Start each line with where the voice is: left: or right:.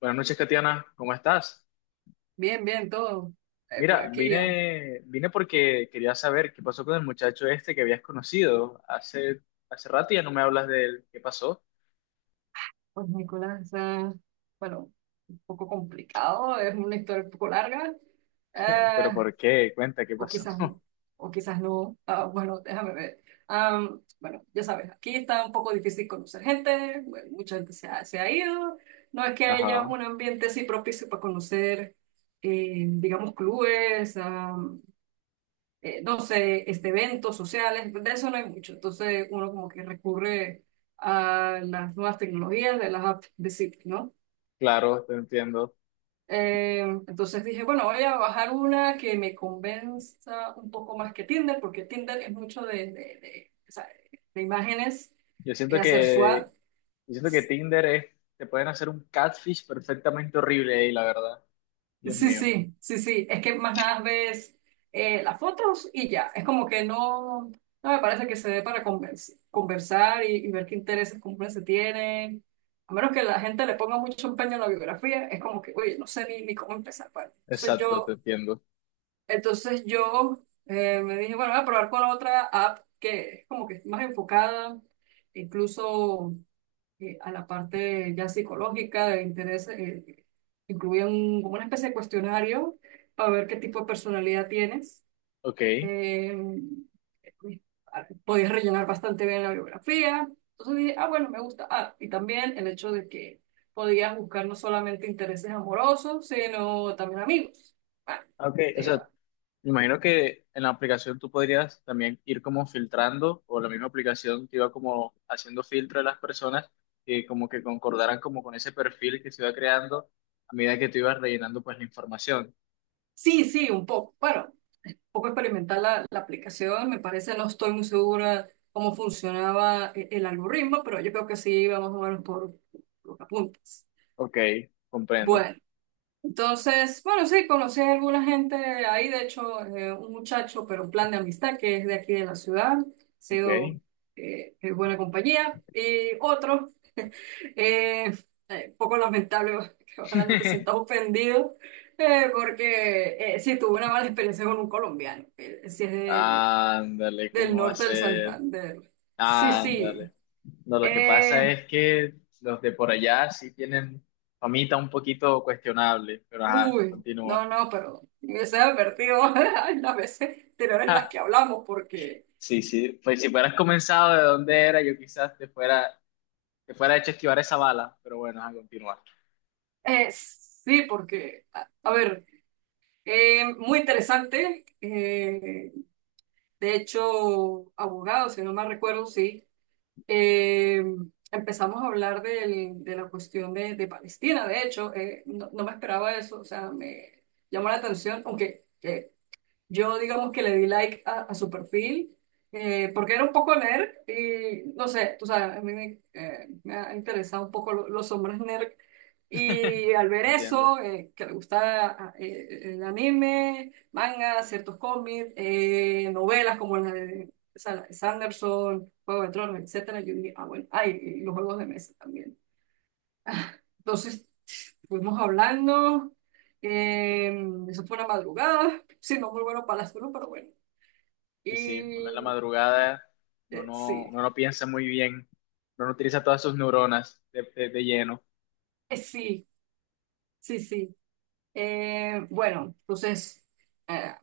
left: Buenas noches, Katiana, ¿cómo estás?
right: Bien, bien, todo. Por
left: Mira,
right: aquí ya.
left: vine porque quería saber qué pasó con el muchacho este que habías conocido hace rato y ya no me hablas de él. ¿Qué pasó?
right: Pues Nicolás, bueno, un poco complicado, es una historia un poco larga.
left: ¿Pero
right: ah,
left: por qué? Cuenta, ¿qué
right: o
left: pasó?
right: quizás, o quizás no. Ah, bueno, déjame ver. Bueno, ya sabes, aquí está un poco difícil conocer gente. Bueno, mucha gente se ha ido. No es que haya
left: Ajá,
right: un ambiente así propicio para conocer, digamos, clubes. No sé, eventos sociales, de eso no hay mucho. Entonces uno como que recurre a las nuevas tecnologías, de las apps de citas, ¿no?
left: claro, te entiendo.
right: Eh, entonces dije, bueno, voy a bajar una que me convenza un poco más que Tinder, porque Tinder es mucho de, o sea, de imágenes,
left: Yo siento
right: hacer
left: que,
right: SWAT.
left: yo siento que Tinder es, te pueden hacer un catfish perfectamente horrible ahí, la verdad. Dios
right: Sí,
left: mío.
right: sí, sí, sí. Es que más nada ves las fotos y ya. Es como que no, no me parece que se dé para conversar y ver qué intereses comunes se tienen. A menos que la gente le ponga mucho empeño en la biografía, es como que, oye, no sé ni, ni cómo empezar. Para. Entonces
left: Exacto, te
right: yo,
left: entiendo.
right: entonces yo eh, me dije, bueno, voy a probar con la otra app que es como que más enfocada, incluso a la parte ya psicológica de interés, incluía como una especie de cuestionario para ver qué tipo de personalidad tienes.
left: Ok.
right: Eh, Podías rellenar bastante bien la biografía. Entonces dije, ah, bueno, me gusta. Ah, y también el hecho de que podías buscar no solamente intereses amorosos, sino también amigos. Bueno,
left: Ah, ok, o
right: digo,
left: sea, me imagino que en la aplicación tú podrías también ir como filtrando, o la misma aplicación te iba como haciendo filtro de las personas que como que concordaran como con ese perfil que se iba creando a medida que tú ibas rellenando pues la información.
right: sí, sí, un poco. Bueno, poco experimentar la aplicación, me parece, no estoy muy segura cómo funcionaba el algoritmo, pero yo creo que sí vamos a o menos por los apuntes.
left: Ok, comprendo.
right: Bueno, entonces, bueno, sí, conocí a alguna gente ahí, de hecho, un muchacho, pero un plan de amistad que es de aquí de la ciudad, ha
left: Ok.
right: sido buena compañía, y otro, eh, poco lamentable, que ojalá no te sientas ofendido. Porque sí, tuve una mala experiencia con un colombiano. Sí, es de
left: Ándale,
right: del
left: ¿cómo va a
right: norte del
left: ser?
right: Santander. Sí, sí.
left: Ándale. No, lo que pasa
right: Eh,
left: es que los de por allá sí tienen famita un poquito cuestionable, pero ajá,
right: Uy, no,
left: continúa.
right: no, pero me hubiese advertido en las veces anteriores en las que hablamos, porque
left: Sí, sí, pues si fueras comenzado de dónde era, yo quizás te fuera hecho esquivar esa bala, pero bueno, a continuar.
right: sí, porque, a ver, muy interesante. De hecho, abogado, si no mal recuerdo, sí. eh, Empezamos a hablar de la cuestión de Palestina, de hecho, no, no me esperaba eso, o sea, me llamó la atención, aunque. Yo digamos que le di like a su perfil porque era un poco nerd y no sé, tú sabes, a mí me, me ha interesado un poco los hombres nerd y al ver
left: Entiendo.
right: eso, que le gusta el anime, manga, ciertos cómics, novelas como la de Sanderson, Juego de Tronos, etcétera, yo dije, ah bueno, ay, y los juegos de mesa también. Entonces fuimos hablando, eso fue una madrugada, sí, no muy bueno para la salud, pero bueno.
left: Sí, sí, uno en la
right: Y
left: madrugada, uno
right: eh,
left: no,
right: sí,
left: uno no piensa muy bien, uno no utiliza todas sus neuronas de lleno.
right: sí, sí, sí. Bueno, entonces eh,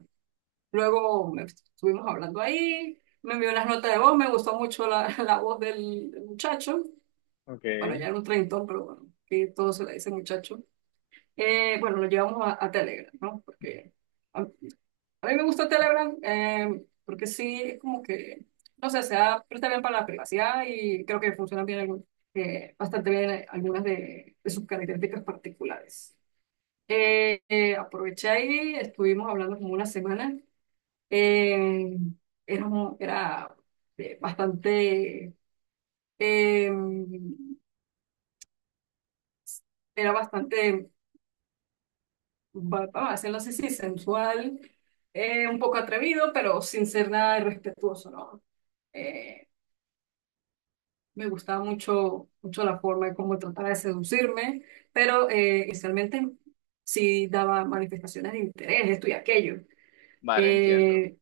right: luego estuvimos hablando ahí, me envió unas notas de voz, me gustó mucho la, la voz del muchacho.
left: Ok.
right: Bueno, ya era un treintón, pero bueno, que todo se le dice muchacho. Bueno, lo llevamos a Telegram, ¿no? Porque a mí me gusta Telegram porque sí, es como que, no sé, se presta bien para la privacidad y creo que funcionan bien bastante bien algunas de sus características particulares. Aproveché ahí, estuvimos hablando como una semana. eh, era, mu- era eh, bastante, eh, Era bastante, vamos a decirlo así, sí, sensual, un poco atrevido, pero sin ser nada irrespetuoso, ¿no? Eh, Me gustaba mucho, mucho la forma de cómo trataba de seducirme, pero inicialmente sí daba manifestaciones de interés, esto y aquello.
left: Vale, entiendo.
right: Eh,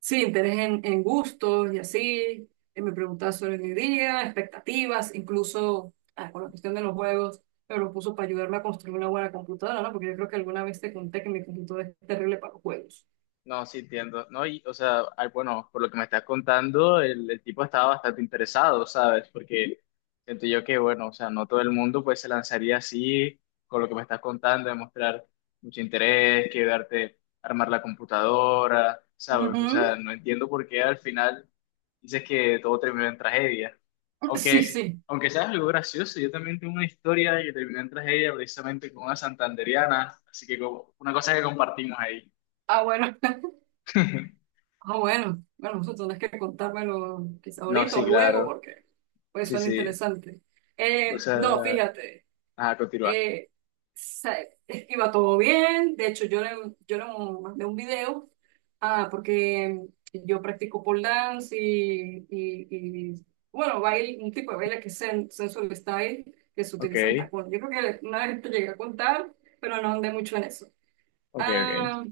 right: sí, interés en gustos y así. Me preguntaba sobre mi día, expectativas, incluso ah, con la cuestión de los juegos, me propuso para ayudarme a construir una buena computadora, ¿no? Porque yo creo que alguna vez te conté que mi computadora es terrible para los juegos.
left: No, sí entiendo, ¿no? Y, o sea, ay, bueno, por lo que me estás contando, el tipo estaba bastante interesado, ¿sabes? Porque siento yo que, bueno, o sea, no todo el mundo pues se lanzaría así con lo que me estás contando, demostrar mucho interés, quedarte, armar la computadora, ¿sabes? O sea,
right: Ujú,
left: no entiendo por qué al final dices que todo terminó en tragedia.
right: sí,
left: Aunque,
right: sí.
left: aunque sea algo gracioso, yo también tengo una historia que terminó en tragedia precisamente con una santandereana, así que como- una cosa que compartimos ahí.
right: Ah, bueno. Ah, bueno, bueno, vosotros tenés que contármelo quizá
left: No,
right: ahorita o
left: sí,
right: luego
left: claro.
right: porque pues
left: Sí,
right: suena
left: sí.
right: interesante.
left: O
right: No,
left: sea,
right: fíjate,
left: ah, continúa.
right: eh, sa- iba todo bien, de hecho yo le mandé un video, ah, porque yo practico pole dance y, bueno, baile, un tipo de baile que es sensual style, que se
left: Ok,
right: utiliza en tacón. Yo creo que una vez te llegué a contar, pero no andé mucho en eso.
left: ok.
right: Ah,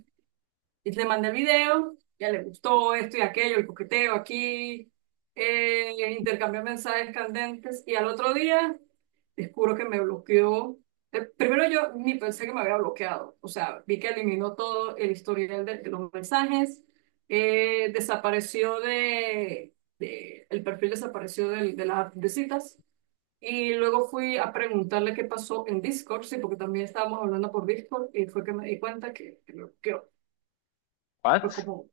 right: y le mandé el video, ya le gustó esto y aquello, el coqueteo aquí, intercambió mensajes candentes y al otro día descubro que me bloqueó. Primero yo ni pensé que me había bloqueado, o sea, vi que eliminó todo el historial de los mensajes, desapareció de el perfil desapareció de las app de citas. Y luego fui a preguntarle qué pasó en Discord, sí, porque también estábamos hablando por Discord y fue que me di cuenta que me bloqueó. Y
left: ¿What?
right: fue como,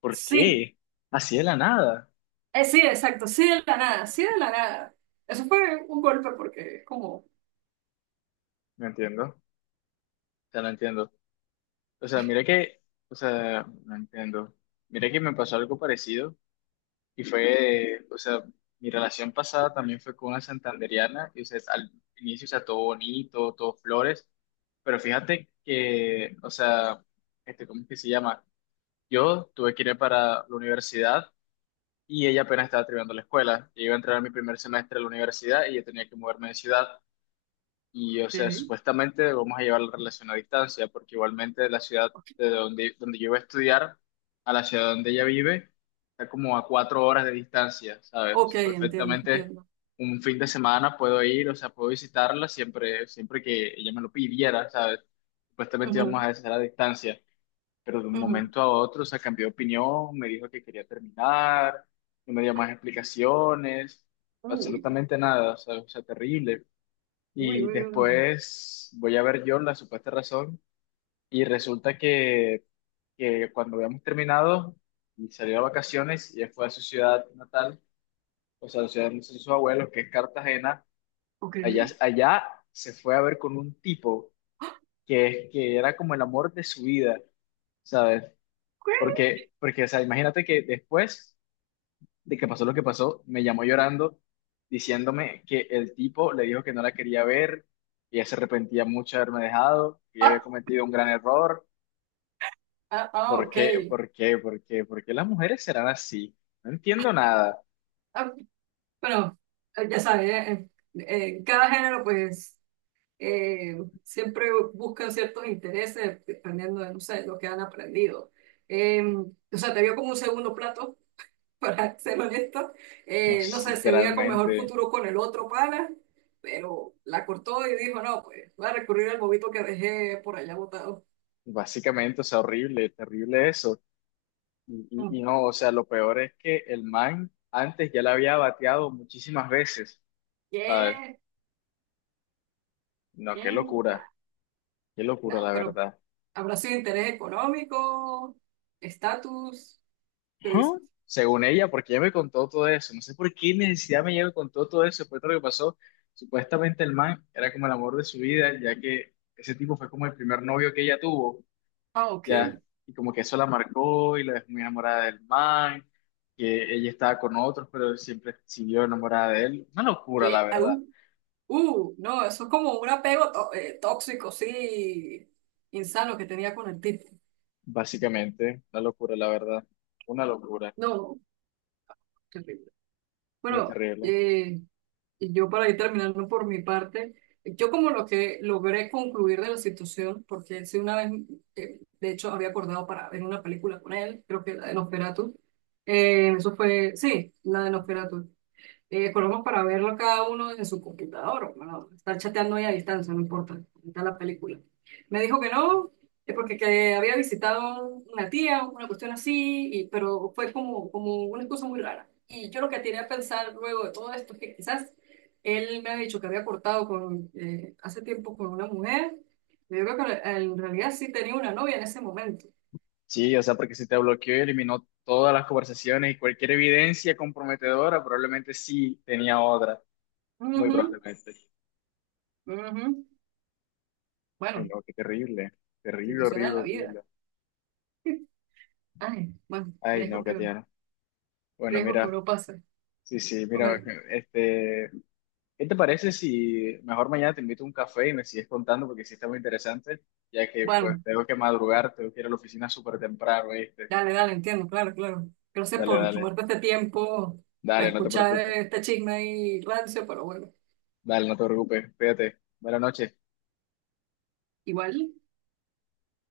left: ¿Por
right: sí,
left: qué? Así de la nada.
right: sí, exacto, sí de la nada, sí de la nada. Eso fue un golpe porque es como,
left: No entiendo. O sea, no entiendo. O sea, mira que, o sea, no entiendo. Mira que me pasó algo parecido y fue, o sea, mi relación pasada también fue con una santandereana y, o sea, al inicio, o sea, todo bonito, todo flores, pero fíjate que, o sea, este, ¿cómo es que se llama? Yo tuve que ir para la universidad y ella apenas estaba terminando la escuela. Yo iba a entrar a mi primer semestre de la universidad y yo tenía que moverme de ciudad. Y, o sea,
right: sí.
left: supuestamente vamos a llevar la relación a distancia, porque igualmente de la ciudad de donde yo iba a estudiar a la ciudad donde ella vive está como a cuatro horas de distancia, ¿sabes? O
right: Ok,
left: sea,
right: entiendo,
left: perfectamente
right: entiendo.
left: un fin de semana puedo ir, o sea, puedo visitarla siempre, siempre que ella me lo pidiera, ¿sabes? Supuestamente íbamos
right: Ujú,
left: a hacer a distancia pero de un
right: ujú.
left: momento a otro, o sea, cambió de opinión, me dijo que quería terminar, no me dio más explicaciones,
right: Uy,
left: absolutamente nada, o sea, terrible.
right: uy,
left: Y
right: uy, uy.
left: después voy a ver yo la supuesta razón y resulta que cuando habíamos terminado y salió a vacaciones y él fue a su ciudad natal, o sea, la ciudad de sus abuelos, que es Cartagena,
right: Ok.
left: allá,
right: ¿Qué?
left: allá se fue a ver con un tipo que era como el amor de su vida. ¿Sabes? Porque, o sea, imagínate que después de que pasó lo que pasó, me llamó llorando diciéndome que el tipo le dijo que no la quería ver, que ella se arrepentía mucho de haberme dejado, que ella había
right: Ah,
left: cometido un gran error.
right: ah, ah,
left: ¿Por qué?
right: ok.
left: ¿Por qué? ¿Por qué? ¿Por qué las mujeres serán así? No entiendo nada.
right: Ah, bueno, ya sabes, en cada género pues eh, siempre buscan ciertos intereses dependiendo de, no sé, lo que han aprendido. O sea, te vio como un segundo plato. Para ser honesto.
left: No
right: No
left: sé,
right: sé, se veía con mejor
left: literalmente,
right: futuro con el otro pana, pero la cortó y dijo, no, pues voy a recurrir al bobito que dejé por allá botado.
left: básicamente, o sea, horrible, terrible eso. Y, y-
right: Mm,
left: y no, o sea, lo peor es que el man antes ya la había bateado muchísimas veces, ¿sabes?
right: ¿qué?
left: No,
right: ¿Qué? Ah,
left: qué
right: no,
left: locura, la
right: pero
left: verdad.
right: habrá sido interés económico, estatus, ¿qué
left: Ajá,
right: dices?
left: según ella, porque ella me contó todo eso. No sé por qué necesidad me llegó con todo, todo eso. Después de lo que pasó, supuestamente el man era como el amor de su vida, ya que ese tipo fue como el primer novio que ella tuvo,
right: Ah, ok.
left: ya. Y como que eso la marcó y la dejó muy enamorada del man, que ella estaba con otros, pero siempre siguió enamorada de él. Una locura, la
right: ¿Qué?
left: verdad.
right: No, eso es como un apego tóxico, sí, insano que tenía con el tipo.
left: Básicamente, una locura, la verdad. Una locura.
right: No, terrible.
left: Muy
right: Bueno,
left: terrible.
right: y yo para ir terminando por mi parte, yo como lo que logré concluir de la situación, porque él sí una vez, de hecho, había acordado para ver una película con él, creo que la de Nosferatu, eso fue, sí, la de Nosferatu. Colocamos para verlo cada uno desde su computadora. Bueno, estar chateando ahí a distancia, no importa. Ahí está la película. Me dijo que no, porque que había visitado una tía, una cuestión así, pero fue como, como una cosa muy rara. Y yo lo que tenía a pensar luego de todo esto es que quizás él me ha dicho que había cortado con, hace tiempo con una mujer. Yo creo que en realidad sí tenía una novia en ese momento.
left: Sí, o sea, porque si te bloqueó y eliminó todas las conversaciones y cualquier evidencia comprometedora, probablemente sí tenía otra, muy
right: Ujú,
left: probablemente.
right: ujú.
left: Ay,
right: Bueno,
left: no, qué terrible, terrible,
right: situación de
left: horrible,
right: la vida.
left: horrible.
right: Ay, bueno,
left: Ay, no, Katiana. Bueno,
right: riesgo que
left: mira,
right: uno pase.
left: sí, sí, mira,
right: Hombre,
left: este, ¿qué te parece si mejor mañana te invito a un café y me sigues contando porque sí está muy interesante, ya que pues
right: bueno,
left: tengo que madrugar, tengo que ir a la oficina súper temprano, ¿viste?
right: dale, dale, entiendo, claro, claro. Gracias
left: Dale,
right: por
left: dale,
right: tomarte este tiempo para
left: dale, no te
right: escuchar
left: preocupes,
right: este chisme y rancio, pero bueno,
left: dale, no te preocupes, cuídate, buenas noches.
right: igual.